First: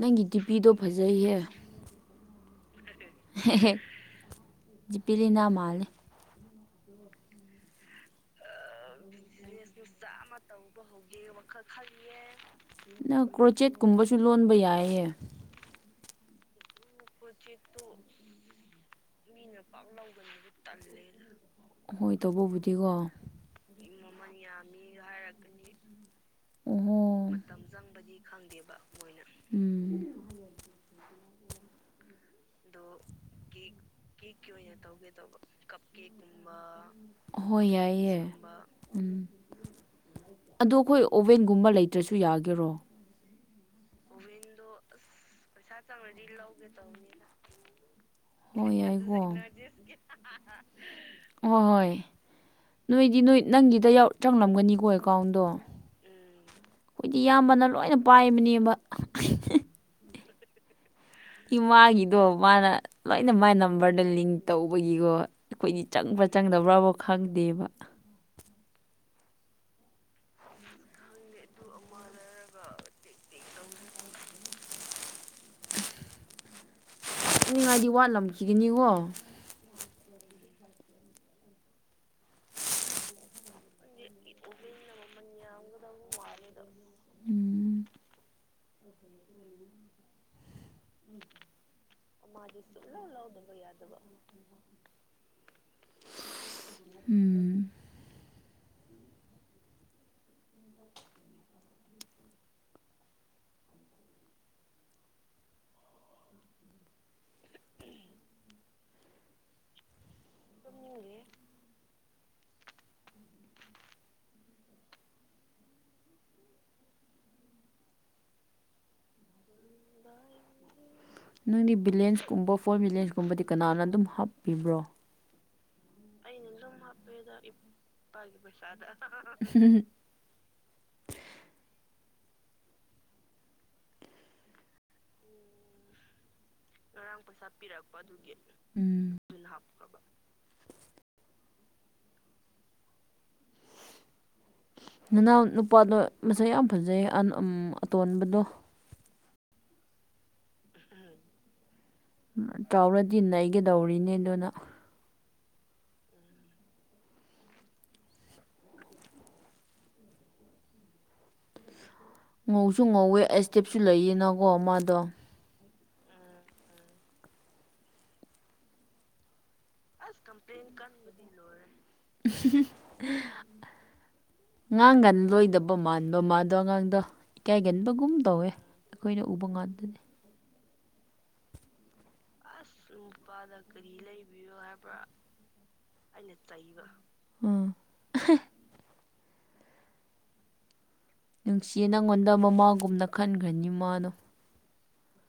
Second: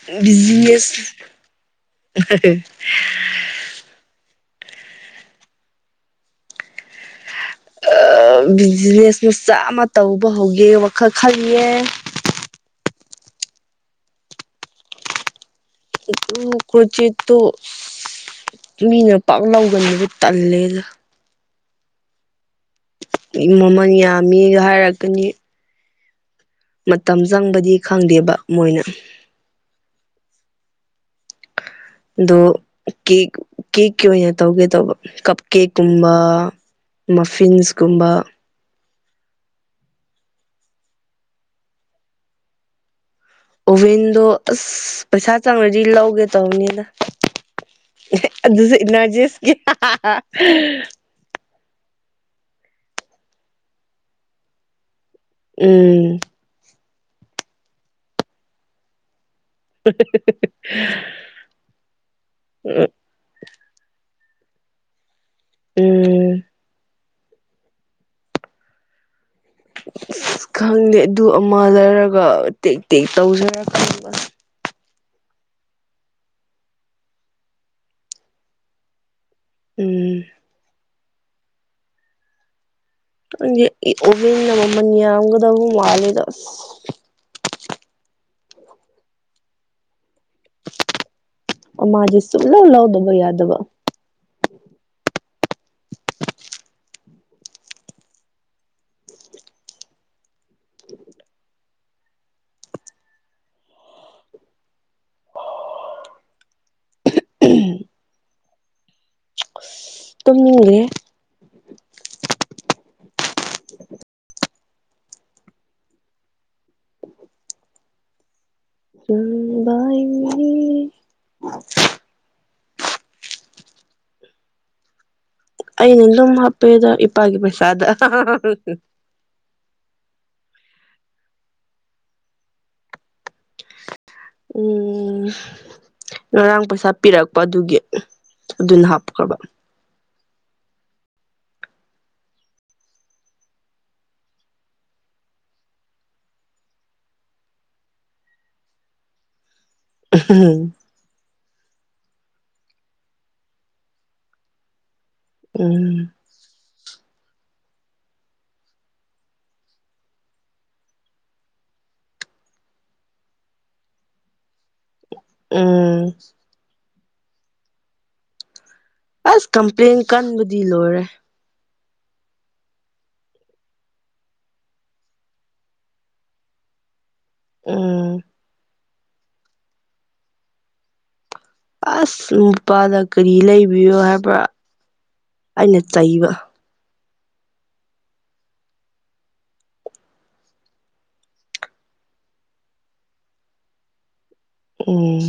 ꯅꯪꯒꯤ ꯗꯤꯄꯤꯗꯣ ꯕꯤꯖꯤꯅꯦꯁ ꯐꯖꯩꯍꯦ ꯖꯤꯄꯤꯂꯤꯅ ꯃꯥꯜꯂꯦ ꯑꯥꯎ ꯕꯤꯖꯤꯅꯦꯁ ꯃꯆꯥ ꯑꯃ ꯇꯧꯕ ꯍꯧꯒꯦ ꯋꯥꯈꯜ ꯈꯜꯂꯤꯌꯦ ꯅꯪ ꯀ꯭ꯔꯣꯆꯦꯠꯀꯨꯝꯕꯁꯨ ꯂꯣꯟꯕ ꯌꯥꯏꯌꯦ ꯑꯗꯨ ꯀ꯭ꯔꯣꯆꯦꯠꯇꯣ ꯃꯤꯅ ꯄꯥꯛ ꯂꯧꯒꯟꯕꯗꯨ ꯇꯜꯂꯦꯗ ꯑꯍꯣꯏ ꯇꯧꯕꯕꯨꯗꯤꯀꯣ ꯎꯝ ꯃꯃꯜ ꯌꯥꯝꯃꯤꯒ ꯍꯥꯏꯔꯛꯀꯅꯤ ꯑꯣꯍꯣ ꯃꯇꯝ ꯆꯪꯕꯗꯤ ꯈꯪꯗꯦꯕ ꯃꯣꯏꯅ ꯎꯝ ꯑꯗꯣ ꯀꯦꯛ ꯀꯦꯛꯀꯤ ꯑꯣꯏꯅ ꯇꯧꯒꯦ ꯇꯧꯕ ꯀꯞ ꯀꯦꯛꯀꯨꯝꯕ ꯍꯣꯏ ꯃꯐꯤꯟꯁꯀꯨꯝꯕ ꯌꯥꯏꯌꯦ ꯎꯝ ꯑꯗꯣ ꯑꯈꯣꯏ ꯑꯣꯚꯦꯟꯒꯨꯝꯕ ꯂꯩꯇ꯭ꯔꯁꯨ ꯌꯥꯒꯦꯔꯣ ꯑꯣꯚꯦꯟꯗꯣ ꯑꯁ ꯄꯩꯁꯥ ꯆꯪꯔꯗꯤ ꯂꯧꯒꯦ ꯇꯧꯅꯤꯗ ꯑꯗꯨꯖꯨ ꯍꯣꯏ ꯌꯥꯏꯀꯣ ꯍꯣꯏ ꯏꯅꯔꯖꯤꯁꯀꯤ ꯑꯣꯍꯣꯏꯍꯣꯏ ꯅꯣꯏꯗꯤ ꯅꯣꯏ ꯅꯪꯒꯤꯗ ꯌꯥꯎ ꯆꯪꯂꯝꯒꯅꯤꯀꯣ ꯑꯦꯀꯥꯎꯟꯗꯣ ꯎꯝ ꯈꯣꯏꯗꯤ ꯏꯌꯥꯝꯕꯅ ꯂꯣꯏꯅ ꯄꯥꯏꯕꯅꯦꯕ [unintelligible] ꯏꯃꯥꯒꯤꯗꯣ ꯃꯥꯅ ꯂꯣꯏꯅ ꯃꯥꯏ ꯅꯝꯕꯔꯗ ꯂꯤꯡ ꯇꯧꯕꯒꯤꯀꯣ ꯑꯩꯈꯣꯏꯗꯤ ꯆꯪꯕ꯭ꯔꯥ ꯎꯝ ꯆꯪꯗꯕ꯭ꯥꯔꯕꯥꯎ ꯈꯪꯗꯦꯕ ꯏꯁ ꯈꯪꯗꯦ ꯑꯗꯨ ꯑꯃ ꯂꯩꯔꯒ ꯇꯦꯛ ꯇꯦꯛ ꯇꯧꯖꯔ ꯈꯪꯕ ꯑꯅꯤꯡ ꯍꯥꯏꯗꯤ ꯋꯥꯠꯂꯝꯈꯤꯒꯅꯤꯒꯣ ꯎꯝ ꯈꯪꯗꯦ ꯑꯩ ꯑꯣꯚꯦꯟꯅ ꯃꯥꯃꯟ ꯌꯥꯝꯒꯗꯕ ꯃꯥꯂꯦꯗ ꯎꯝ ꯑꯃꯗꯤ ꯁꯨꯡꯂꯧ ꯂꯧꯗꯕ ꯌꯥꯗꯕ ꯎꯝ ꯇꯨꯝꯅꯤꯡꯒ꯭ꯔꯦ ꯇꯨꯝꯅꯤꯡꯉꯦ [unintelligible] ꯅꯪꯗꯤ ꯕꯤꯂꯦꯟꯁꯀꯨꯝꯕ ꯐꯣꯟ ꯕꯤꯂꯦꯟꯁꯀꯨꯝꯕꯗꯤ ꯀꯅꯥꯅ ꯑꯗꯨꯝ ꯍꯥꯞꯄꯤꯕ꯭ꯔꯣ ꯑꯩꯅ ꯑꯗꯨꯝ ꯍꯥꯄꯦꯗ ꯏꯄꯥꯒꯤ ꯄꯩꯁꯥꯗ [unintelligible] ꯎꯝ ꯉꯔꯥꯡ ꯄꯩꯁꯥ ꯁꯥ ꯄꯤꯔꯛꯄ ꯑꯗꯨꯒꯤ ꯑꯗꯨꯅ ꯎꯝ ꯍꯥꯞꯈ꯭ꯔꯕ ꯅꯅꯥꯎ ꯅꯨꯄꯥꯗꯣ ꯃꯁꯛ ꯌꯥꯝ ꯐꯖꯩ ꯑꯇꯣꯟꯕꯗꯣ ꯎꯝ ꯆꯥꯎꯔꯗꯤ ꯅꯩꯒꯗꯧꯔꯤꯅꯦ ꯑꯗꯨꯅ ꯎꯝ ꯉꯧꯁꯨ ꯉꯧꯋꯦ ꯑꯩ ꯏꯁꯇꯦꯞꯁꯨ ꯂꯩꯌꯦꯅꯀꯣ ꯃꯥꯗꯣ ꯎꯝ ꯑꯁ ꯀꯝꯄ꯭ꯂꯦꯟ ꯀꯟꯕꯗꯤ ꯂꯣꯏꯔꯦ [unintelligible] ꯉꯥꯡ ꯉꯥꯟ ꯂꯣꯏꯗꯕ ꯃꯥꯟꯕ ꯃꯗꯣ ꯑꯉꯥꯡꯗꯣ ꯏꯀꯥꯏꯒꯟꯕꯒꯨꯝ ꯎꯝ ꯇꯧꯋꯦ ꯑꯩꯈꯣꯏꯅ ꯎꯕ ꯉꯥꯛꯇꯅꯤ ꯑꯁ ꯅꯨꯄꯥꯗ ꯀꯔꯤ ꯂꯩꯕꯤꯌꯣ ꯍꯥꯏꯕ꯭ꯔꯥ ꯑꯩꯅ ꯆꯩꯕ ꯆꯩꯕ ꯅꯨꯡꯁꯤꯌꯦ ꯅꯪꯉꯣꯟꯗ ꯃꯃꯥꯒꯨꯝꯅ ꯈꯟꯈ꯭ꯔꯅꯤ ꯃꯥꯅꯣ ꯎꯝ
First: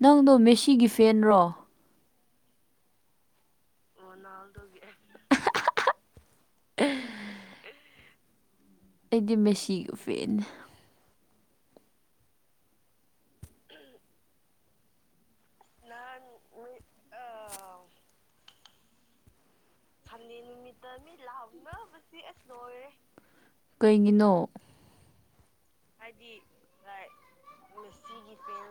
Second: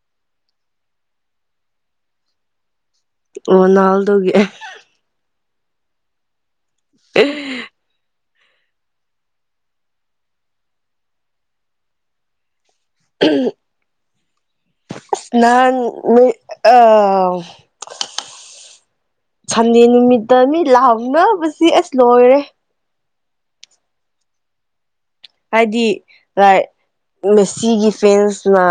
ꯅꯪꯗꯣ ꯃꯦꯁꯤꯒꯤ ꯐꯦꯟꯔꯣ ꯔꯣꯅꯥꯜ ꯔꯣꯅꯥꯜꯗꯣꯒꯤ [unintelligible] ꯑꯩꯗꯤ ꯃꯦꯁꯤꯒꯤ ꯐꯦꯟꯅꯦ [unintelligible] [unintelligible] ꯁꯟꯗꯦ ꯅꯨꯃꯤꯠꯇ ꯃꯤ ꯂꯥꯎꯅꯕꯁꯤ ꯑꯁ ꯂꯣꯏꯔꯦ ꯀꯩꯒꯤꯅꯣ ꯍꯥꯏꯗꯤ ꯃꯦꯁꯤꯒꯤ ꯐꯦꯟꯁꯅ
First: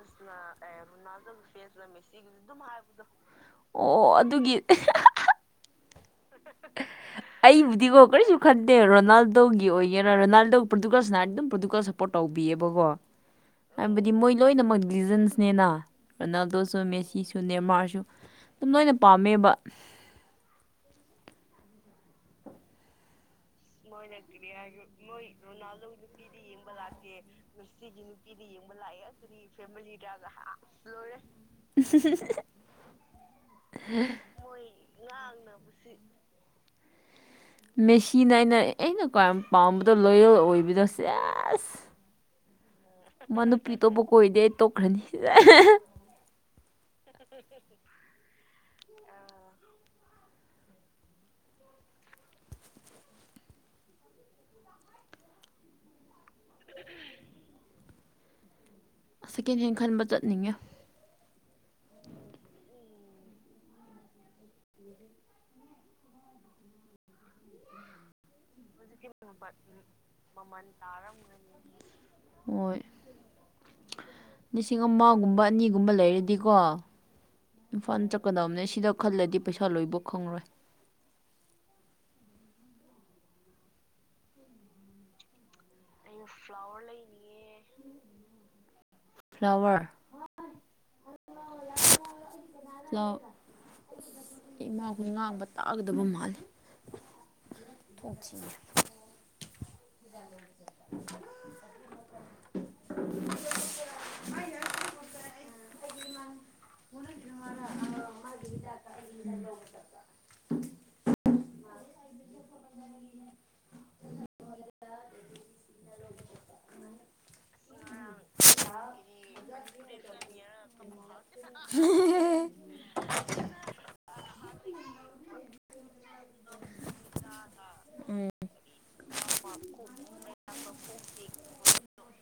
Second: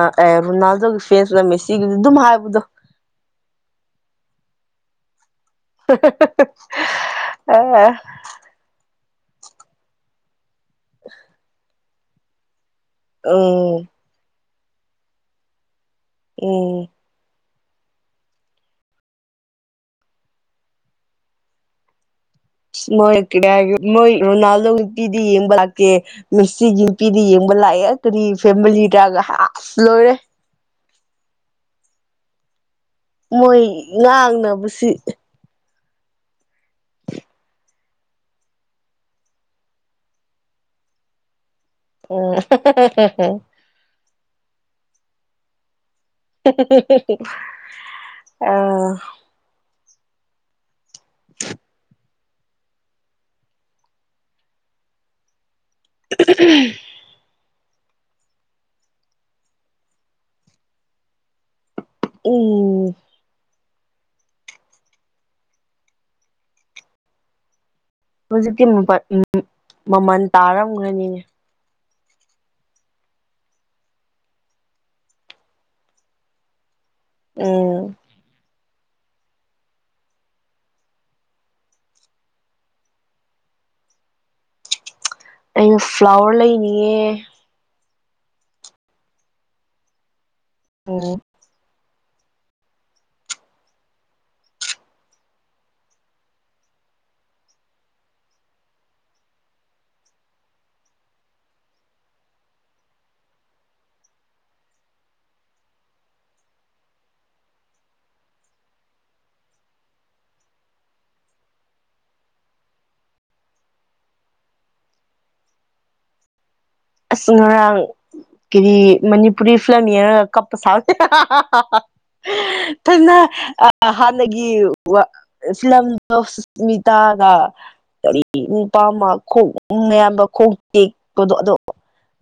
ꯔꯣꯅꯥꯜꯗꯣꯒꯤ ꯐ꯭ꯔꯦꯟꯅ ꯃꯦꯁꯤ ꯍꯥꯏꯕꯗꯣ ꯑꯣ ꯑꯗꯨꯒꯤ ꯑꯦ ꯑꯩꯕꯨꯗꯤꯀꯣ ꯀꯩꯁꯨ ꯈꯟ ꯔꯣꯅꯥꯜꯗꯣꯒꯤ ꯑꯣꯏꯒꯦꯔꯥ ꯔꯣꯅꯥꯜꯗꯣ ꯄ꯭ꯔꯗꯨꯀꯜꯁꯤꯅ ꯍꯥꯏ ꯑꯗꯨꯝ ꯄ꯭ꯔꯣꯗꯨꯀꯜ ꯁꯞꯄꯣꯔꯠ ꯇꯧꯕꯤꯑꯕꯀꯣ [unintelligible] ꯍꯥꯏꯕꯗꯤ ꯃꯣꯏ ꯂꯣꯏꯅꯃꯛ ꯂꯤꯖꯟꯁꯅꯦꯅ ꯔꯣꯅꯥꯜꯗꯣꯁꯨ ꯎꯝ ꯃꯦꯁꯤꯁꯨ ꯅꯃꯥꯔꯁꯨ ꯑꯗꯨꯝ ꯂꯣꯏꯅ ꯄꯥꯝꯃꯦꯕ ꯏꯁꯃꯣꯏ ꯀ ꯍꯥꯏꯦ ꯃꯣꯏ ꯔꯣꯅꯥꯜꯗꯣ ꯅꯨꯄꯤꯗꯤ ꯌꯦꯡꯕ ꯂꯥꯛꯇꯦ ꯃꯤꯁꯤꯒꯤ ꯅꯨꯄꯤꯗꯤ ꯌꯦꯡꯕ ꯂꯥꯛꯑꯦ ꯀꯔꯤ ꯅꯨꯄꯤꯗ ꯌꯦꯡꯕ ꯂꯥꯛꯑꯦ ꯐꯦꯃꯤꯂꯤꯗꯒ ꯑꯗꯨꯒꯤ ꯑꯁ ꯂꯣꯏꯔꯦ ꯐꯦꯃꯤꯂꯤꯗꯒ [unintelligible] ꯃꯣꯏ ꯉꯥꯡꯅꯕꯁꯤ [unintelligible] [unintelligible] ꯃꯦꯁꯤꯅ ꯑꯩꯅ ꯑꯩꯅ ꯈ꯭ꯋꯥꯏ ꯄꯥꯝꯕꯗ ꯂꯣꯌꯦꯜ ꯑꯣꯏꯕꯗꯣꯁꯦ ꯁꯦꯁ [unintelligible] ꯃꯥ ꯅꯨꯄꯤ ꯇꯣꯞꯄ ꯀꯣꯏꯔꯗꯤ ꯇꯣꯛꯈ꯭ꯔꯅꯤ [unintelligible] [inaudible] ꯎꯝ ꯁꯦꯀꯦꯟ ꯍꯦꯟ ꯈꯟꯕ ꯆꯠꯅꯤꯡꯉꯦ ꯎꯝ ꯎꯝ ꯗꯥꯗ ꯍꯧꯖꯤꯛꯇꯤ [unintelligible] ꯃꯃꯟ ꯇꯥꯔꯝꯒꯅꯤ ꯍꯣꯏ ꯂꯤꯁꯤꯡ ꯑꯃꯒꯨꯝꯕ ꯑꯅꯤꯒꯨꯝꯕ ꯂꯩꯔꯗꯤꯀꯣ ꯎꯝ ꯏꯝꯐꯥꯜ ꯆꯠꯀꯗꯝꯅꯦ ꯁꯤꯗ ꯈꯜꯂꯗꯤ ꯄꯩꯁꯥ ꯂꯣꯏꯕ ꯈꯪꯪꯂꯣꯏ ꯑꯩ ꯐ꯭ꯂꯥꯋꯔ ꯂꯩꯅꯤꯌꯦ ꯐ꯭ꯂꯋꯔ ꯎꯝ ꯍꯜꯂꯣ ꯏꯃꯥꯈꯣꯏ ꯉꯥꯡꯕ ꯇꯥꯒꯗꯕ ꯃꯥꯜꯂꯤ ꯊꯣꯆꯤ [unintelligible] ꯃꯥꯏ ꯃꯥꯖ ꯆ [unintelligible] [unintelligible] ꯑꯁ ꯉꯔꯥꯡ ꯀꯔꯤ ꯃꯅꯤꯄꯨꯔꯤ ꯐꯤꯂꯝ ꯌꯦꯡꯔꯒ ꯀꯄ ꯁꯥꯏ ꯊꯣꯏꯅ ꯑꯥ ꯍꯥꯟꯅꯒꯤ ꯋꯥ ꯐꯤꯂꯝꯀꯣ ꯁꯃꯤꯇꯥꯒ ꯀꯔꯤ ꯎꯝ ꯅꯨꯄꯥꯝꯃ ꯈꯣꯛꯅꯨꯡ ꯌꯥꯝꯕ ꯈꯣꯛ ꯇꯦꯛꯄꯗꯣ ꯑꯗꯣ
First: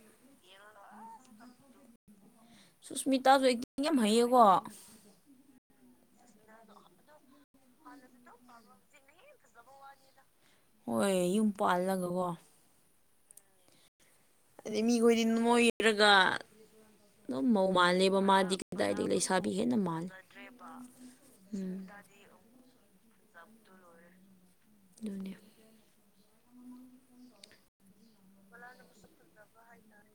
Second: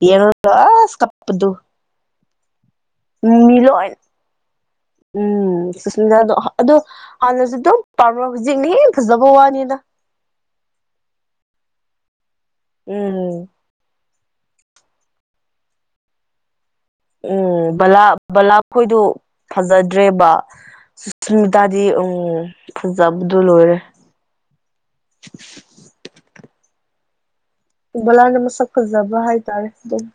ꯌꯦꯡꯔꯒꯥ ꯑꯁ ꯀꯞꯄꯗꯨ ꯁꯨꯁꯃꯤꯇꯥꯁꯨ ꯑꯩꯗꯤ ꯂꯣꯏ ꯌꯥꯝ ꯍꯩꯌꯦꯀꯣ ꯎꯝ ꯁꯨꯁꯃꯤꯂ ꯗꯣ ꯑꯗꯣ ꯍꯥꯟꯅꯁꯨ ꯗꯨꯝ ꯄꯥꯝꯃ ꯍꯧꯖꯤꯛꯅ ꯍꯦꯅ ꯐꯖꯕ ꯋꯥꯅꯤꯗ ꯍꯣꯏ ꯌꯨꯝ ꯄꯥꯜꯂꯒꯀꯣ ꯎꯝ ꯑꯗꯩ ꯃꯤꯈꯣꯏꯗꯤ ꯅꯣꯏꯔꯒ ꯑꯗꯨꯝ ꯎꯝ ꯃꯧ ꯕꯂꯥ ꯃꯥꯜꯂꯦꯕ ꯃꯥꯗꯤ ꯕꯂꯥ ꯈꯣꯏꯗꯨ ꯀꯗꯥꯏꯗꯒꯤ ꯂꯩꯁꯥꯕꯤ ꯍꯦꯟꯅ ꯃꯥꯜꯂꯦ ꯐꯖꯗ꯭ꯔꯦꯕ ꯁꯨꯁꯃꯤꯇꯥꯗꯤ ꯎꯝ ꯐꯖꯕꯗꯨ ꯂꯣꯏꯔꯦ ꯗꯨꯅꯦ ꯕꯂꯥꯅ ꯃꯁꯛ ꯐꯖꯕ ꯍꯥꯏꯇꯥꯔꯦ ꯗꯨꯝ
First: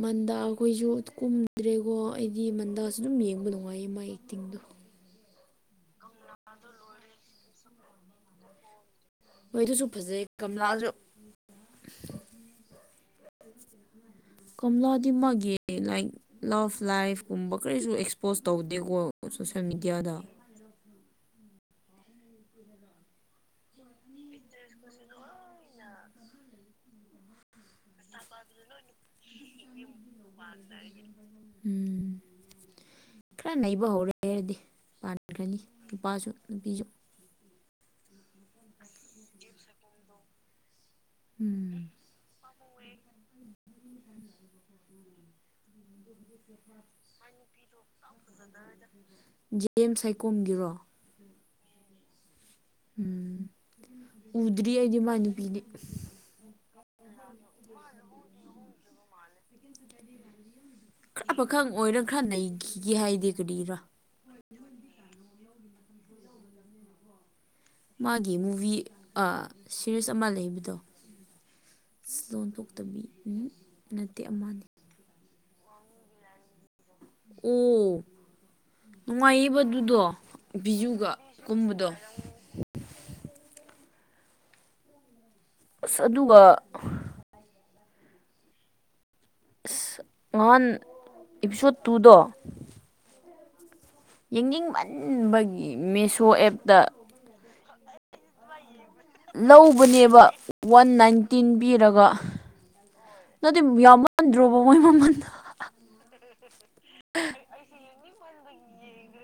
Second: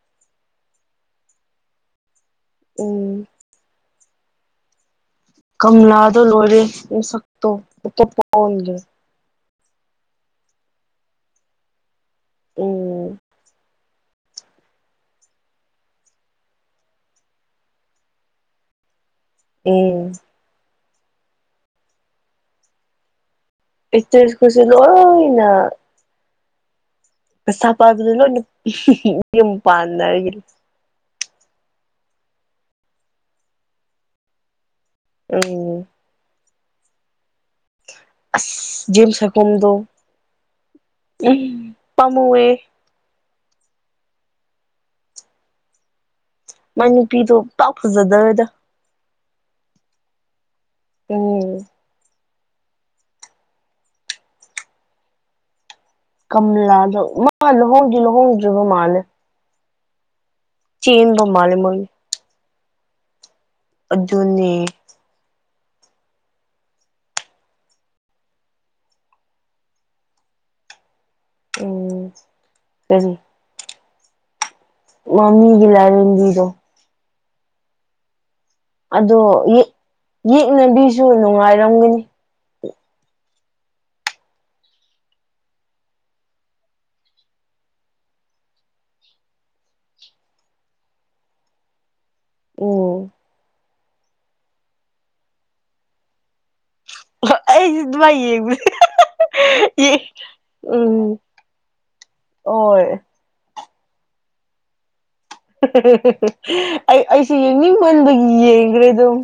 ꯃꯟꯗꯥ ꯈꯣꯏꯁꯨ ꯀꯨꯝꯗ꯭ꯔꯦꯀꯣ ꯑꯩꯗꯤ ꯃꯟꯗꯥꯁꯨ ꯑꯗꯨꯝ ꯎꯝ ꯌꯦꯡꯕ ꯅꯨꯡꯉꯥꯏꯌꯦ ꯃꯥꯏ ꯇꯤꯡꯗꯨ ꯀꯃꯂꯥꯗꯣ ꯂꯣꯔꯦ ꯃꯁꯛꯇꯣ ꯑꯗꯣ ꯄꯝꯗꯔ꯭ꯦ ꯃꯣꯏꯗꯨꯁꯨ ꯐꯖꯩ ꯀꯝꯂꯥꯁꯨ ꯎꯝ ꯀꯝꯂꯗꯤ ꯃꯒꯤ ꯂꯩ ꯂꯐ ꯂꯥꯏꯐꯀꯨꯝꯕ ꯀꯔꯤꯁꯨ ꯑꯦꯛꯁꯄꯣꯖ ꯇꯧꯗꯦꯀꯣ ꯁꯣꯁꯦꯜ ꯎꯝ ꯃꯦꯗꯤꯌꯥꯗ ꯑꯇꯔ꯭ꯦꯁ ꯈꯣꯏꯁꯤ ꯂꯣꯏꯅ ꯄꯩꯁꯥ ꯄꯥꯏꯕꯗꯥ ꯂꯣꯏꯅ ꯌꯨꯝ ꯄꯥꯟꯅꯩ ꯎꯝ ꯈꯔ ꯅꯩꯕ ꯍꯧꯔꯛꯔꯗꯤ ꯄꯥꯟꯈꯔ꯭ ꯅꯤ ꯎꯝ ꯅꯨꯄꯥꯁꯨ ꯅꯨꯄꯤꯁꯨ ꯑꯁ ꯖꯦꯝ ꯁꯥꯏꯈꯣꯝ ꯗꯣ ꯎꯝ ꯄꯥꯃꯨꯏꯌꯦ ꯎꯝꯗ ꯃꯥꯏ ꯅꯨꯨꯄꯤꯗꯣ ꯄꯥꯛ ꯐꯖꯗꯔꯦꯗ ꯖꯦꯝ ꯁꯥꯏꯀꯣꯝꯒꯤꯔꯣ ꯎꯝ ꯎꯝ ꯎꯗ꯭ꯔꯤ ꯑꯩꯗꯤ ꯏꯃꯥ ꯅꯨꯄꯤꯅꯦ ꯀꯝꯂꯥꯗꯣ ꯃꯥ ꯂꯨꯍꯣꯡꯗꯤ ꯂꯨꯍꯣꯡꯗ꯭ꯔꯤꯕ ꯃꯥꯜꯂꯦ ꯆꯦꯟꯕ ꯈꯔ ꯃꯥꯜꯂꯦ ꯄꯥꯈꯪ ꯃꯣꯏ ꯑꯣꯏꯔ ꯈꯔ ꯅꯩꯈꯤꯒꯦ ꯍꯥꯏꯗꯦ ꯀꯔꯤꯔꯣ ꯑꯗꯨꯅꯦ ꯃꯥꯒꯤ ꯃꯨꯚꯤ ꯑ ꯁꯤꯔꯤꯁ ꯑꯃ ꯂꯩꯕꯗꯣ ꯎꯝ [unintelligible] ꯇꯥꯕꯤ ꯀꯔꯤ ꯑꯝ ꯅꯠꯇꯦ ꯑꯃꯅꯦ ꯃꯃꯤꯒꯤ ꯂꯥꯏꯔꯦꯟꯕꯤꯗꯣ ꯑꯣ ꯑꯗꯣ ꯌꯦꯛ ꯅꯨꯡꯉꯥꯏꯕꯗꯨꯗꯣ ꯌꯦꯛꯅꯕꯤꯁꯨ ꯕꯤꯖꯨꯒ ꯀꯨꯝꯕꯗꯣ ꯅꯨꯡꯉꯥꯏꯔꯝꯒꯅꯤ ꯑꯁ ꯑꯗꯨꯒ ꯑꯁ ꯉꯍꯥꯟ ꯑꯦꯛꯁꯣꯠ ꯇꯨꯗꯣ ꯑꯣ ꯌꯦꯡꯅꯤꯡꯃꯟꯕꯒꯤ ꯃꯦꯁꯣ ꯑꯦꯞꯇ ꯑꯩꯁꯦ ꯑꯗꯨꯃꯥꯏ ꯌꯦꯡꯕꯅꯦ ꯂꯧꯕꯅꯦꯕ ꯋꯥꯟ ꯎꯝ ꯅꯥꯏꯟꯇꯤꯟ ꯄꯤꯔꯒ ꯍꯣꯏ ꯅꯠꯇꯦ ꯌꯥꯝꯃꯟꯗ꯭ꯔꯣꯕ ꯃꯣꯏ ꯃꯃꯟꯗꯣ ꯑꯩ ꯑꯩꯁꯦ ꯌꯦꯡꯅꯤꯡꯃꯟꯕꯒꯤ ꯌꯦꯡꯈ꯭ꯔꯦ ꯑꯗꯨꯝ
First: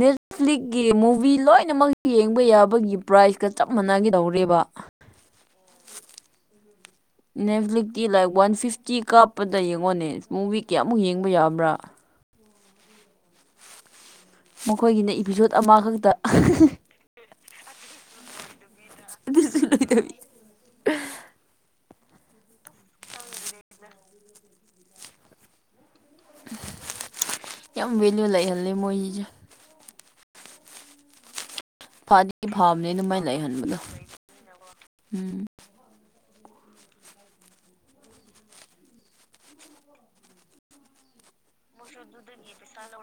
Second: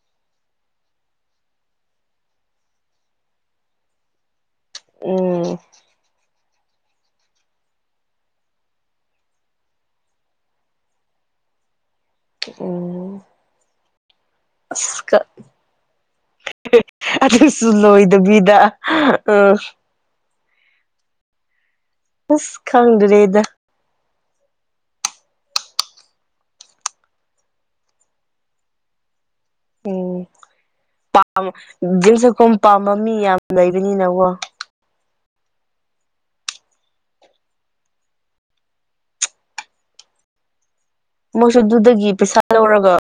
ꯅꯦꯠꯐ꯭ꯂꯤꯛꯀꯤ ꯃꯨꯚꯤ ꯂꯣꯏꯅꯃꯛ ꯌꯦꯡꯕ ꯌꯥꯕꯒꯤ ꯄ꯭ꯔꯥꯏꯖꯀ ꯆꯞ ꯃꯥꯟꯅꯒꯗꯧꯔꯦꯕ ꯎꯝ ꯎꯝ ꯅꯦꯠꯐꯂꯤꯁꯛꯇꯤ ꯂꯥꯏꯛ ꯋꯥꯟ ꯐꯤꯐꯇꯤ ꯀꯥꯞꯄꯗ ꯌꯦꯡꯉꯣꯅꯦ ꯃꯨꯚꯤ ꯀꯌꯥꯃꯨꯛ ꯌꯦꯡꯕ ꯌꯥꯕ꯭ꯔꯥ ꯎꯝ ꯃꯈꯣꯏꯒꯤꯅ ꯑꯁ ꯏꯄꯤꯁꯣꯠ ꯑꯃꯈꯛꯇ ꯑꯗꯨꯁꯨ ꯂꯣꯏꯗꯕꯤꯗ ꯎ ꯑꯗꯨꯁꯨ ꯂꯣꯏꯗꯕꯤ ꯎꯐ ꯈꯪꯗꯔꯦꯗ [inaudible] ꯌꯥꯝ ꯚꯦꯂꯌꯨ ꯂꯩꯍꯜꯂꯦ ꯃꯣꯏꯒꯤꯁꯦ ꯎꯝ ꯄꯝ ꯐꯗꯤ ꯖꯤꯟꯁꯈꯨꯝ ꯐꯕꯅꯦ ꯄꯥꯝꯕ ꯃꯤ ꯑꯗꯨꯃꯥꯏꯅ ꯌꯥꯝ ꯂꯩꯍꯟꯕꯗꯣ ꯂꯩꯕꯅꯤꯅꯀꯣ ꯎꯝ ꯃꯣꯏꯁꯨ ꯑꯗꯨꯗꯒꯤ ꯄꯩꯁꯥ ꯂꯧꯔꯒ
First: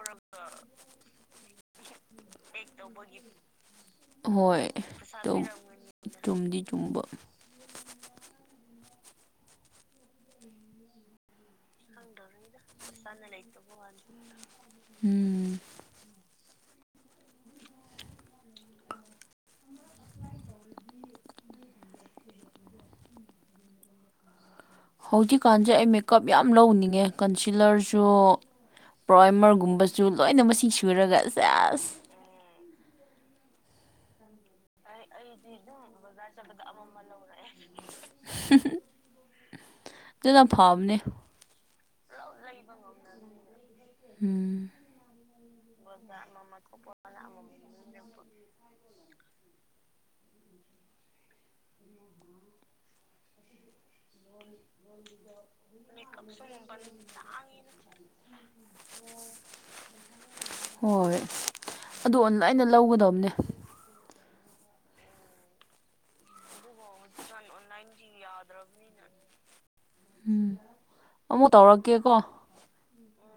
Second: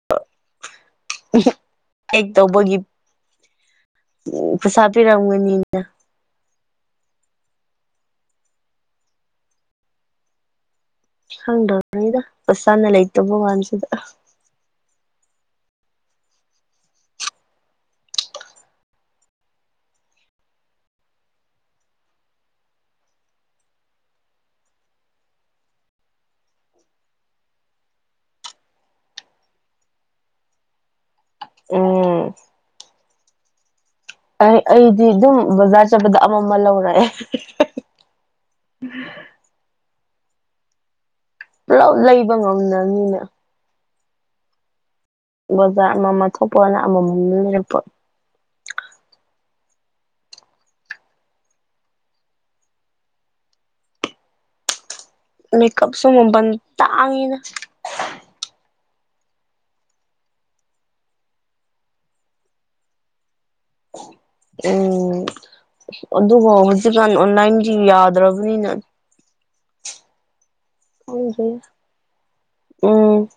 ꯑꯦꯛ ꯇꯧꯕꯒꯤ ꯍꯣꯏ ꯄꯩꯁꯥ ꯇꯧ ꯄꯤꯔꯝꯒꯅꯤꯅ ꯆꯨꯝꯗꯤ ꯆꯨꯝꯕ ꯎꯝ [unintelligible] ꯄꯁꯅ ꯂꯩꯇꯕ ꯋꯥꯟꯁꯤꯗ ꯎꯝ ꯍꯧꯖꯤꯛꯀꯥꯟꯁꯦ ꯑꯩ ꯃꯦꯀꯞ ꯌꯥꯝ ꯂꯧꯅꯤꯡꯉꯦ ꯀꯟꯁꯤꯂꯔꯁꯨ ꯄ꯭ꯔꯣꯏꯃꯔꯒꯨꯝꯕꯁꯨ ꯂꯣꯏꯅ ꯃꯁꯤꯡ ꯁꯨꯔꯒ ꯑꯁ ꯎꯝ ꯑꯩ ꯑꯩꯗꯤ ꯑꯗꯨꯝ ꯕꯖꯥꯔ ꯆꯠꯄꯗ ꯑꯃ ꯃ ꯂꯧꯔꯛꯑꯦ ꯗꯣꯅ ꯐꯥꯕꯅꯦ ꯄꯨꯂꯞ ꯂꯩꯕ ꯉꯝꯗꯕꯅꯤꯅ ꯎꯝ ꯕꯖꯥꯔ ꯑꯃ ꯃ ꯊꯣꯛꯄꯅ ꯑꯃꯃꯝ ꯂꯩꯔꯛꯄ ꯃꯦꯀꯞꯁꯨ ꯃꯕꯟ ꯇꯥꯡꯉꯤꯗ ꯑꯣ ꯍꯣꯏ ꯑꯗꯨ ꯂꯥꯏꯅ ꯂꯧꯒꯗꯝꯅꯦ ꯎꯝ ꯑꯗꯨꯕꯨ ꯍꯧꯖꯤꯛꯀꯥꯟ ꯑꯣꯟꯂꯥꯏꯟꯖꯦ ꯌꯥꯗ꯭ꯔꯕꯅꯤꯅ ꯎꯝ ꯑꯃꯨꯛ ꯈꯪꯗꯔꯦ ꯇꯧꯔꯛꯀꯦꯀꯣ ꯎꯝ